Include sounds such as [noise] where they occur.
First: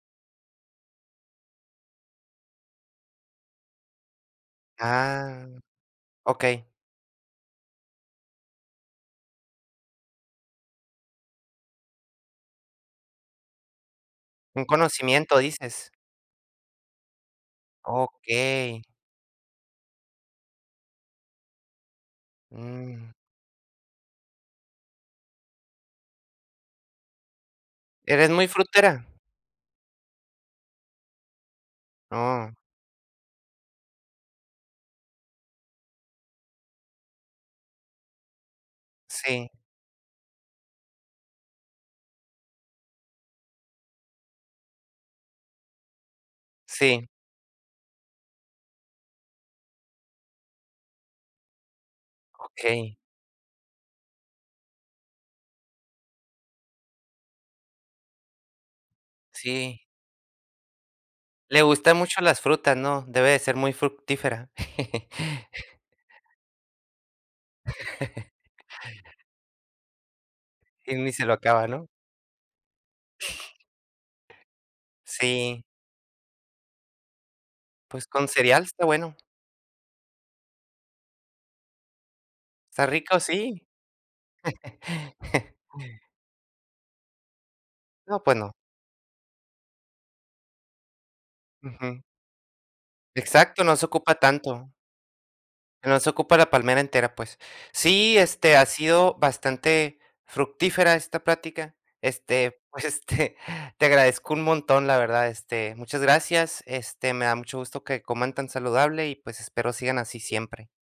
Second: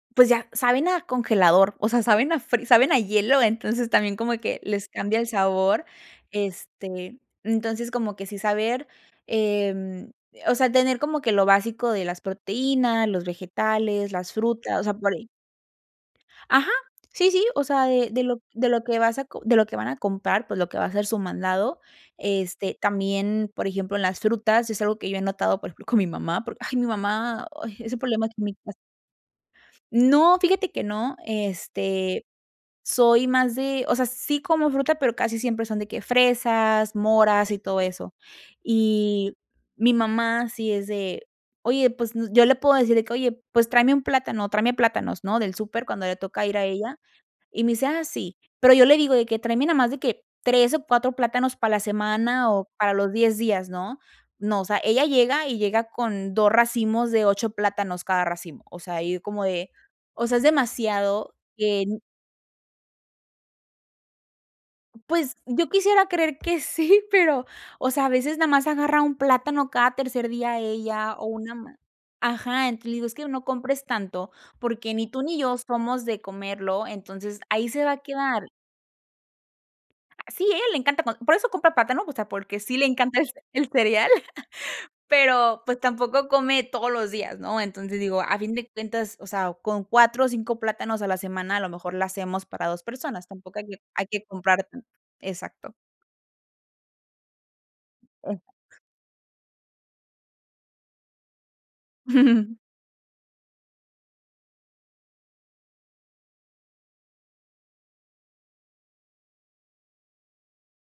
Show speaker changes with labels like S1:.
S1: Pues ya, saben a congelador, o sea, saben a fri saben a hielo, entonces, también como que les cambia el
S2: Ah,
S1: sabor,
S2: okey.
S1: este, entonces, como que sí saber, em, eh, o sea, tener como que lo básico de las proteínas, los vegetales, las
S2: Un
S1: frutas, o sea, por ahí.
S2: conocimiento, dices.
S1: Ajá, sí, sí, o sea, eh, de lo de lo
S2: Okey.
S1: que vas a co de lo que van a comprar, pues, lo que va a ser su mandado. Este,
S2: Mm.
S1: también, por ejemplo, en las frutas es algo que yo he notado, por ejemplo, con mi mamá, porque ay, mi mamá, ay, es un problema
S2: ¿Eres
S1: aquí en
S2: muy
S1: mi casa.
S2: frutera?
S1: No, fíjate que no, este,
S2: Ah.
S1: soy más de o sea, sí como fruta, pero casi siempre son de que fresas, moras y todo eso. Y
S2: Sí.
S1: mi mamá sí es de: "Oye, pues, n" yo le puedo decir de que: "Oye, pues, tráeme un plátano, tráeme plátanos, ¿no?, del súper", cuando le toca ir a ella.
S2: Sí.
S1: Y me dice: "Ah, sí". Pero yo le digo de que "tráeme nada más de que 3 o 4 plátanos para la semana o para
S2: Okey.
S1: los 10 días", ¿no? No, o sea, ella llega y llega con 2 racimos de 8 plátanos cada racimo, o sea, y como de,
S2: Sí.
S1: o sea, es demasiado
S2: Le gustan
S1: en
S2: mucho las frutas, ¿no? Debe de ser muy fructífera. [chuckles]
S1: Pues, yo quisiera creer que sí, pero, o sea, a veces,
S2: [laughs]
S1: más agarra un plátano cada tercer día
S2: Y ni
S1: ella o
S2: se lo
S1: una
S2: acaba,
S1: man
S2: ¿no?
S1: ajá, entonces, le digo: "Es que no
S2: [chuckles]
S1: compres tanto, porque ni tú ni yo
S2: Sí.
S1: somos de comerlo, entonces ahí se va a
S2: Pues, con
S1: quedar".
S2: cereal está bueno.
S1: Sí, ¿eh? Le encanta co por eso compra plátano, o sea, porque sí le
S2: ¿Está
S1: encanta
S2: rico?
S1: el ce
S2: Sí.
S1: el cereal, [chuckles]
S2: [laughs]
S1: pero, pues, tampoco come todos los días, ¿no? Entonces, digo,
S2: No, pues,
S1: a fin
S2: no.
S1: de cuentas, o sea, con 4 o 5 plátanos a la semana, a lo mejor,
S2: Ujú.
S1: la hacemos para 2 personas, tampoco
S2: Exacto,
S1: hay que
S2: no se
S1: hay
S2: ocupa
S1: que comprar,
S2: tanto.
S1: mm exacto.
S2: No se ocupa la palmera entera, pues. Sí, este, ha
S1: [unintelligible]
S2: sido bastante fructífera esta plática,
S1: [chuckles]
S2: este, pues, este, te agradezco un montón, la verdad, este, muchas gracias, este, me da mucho gusto que coman tan saludable y, pues, espero sigan así siempre.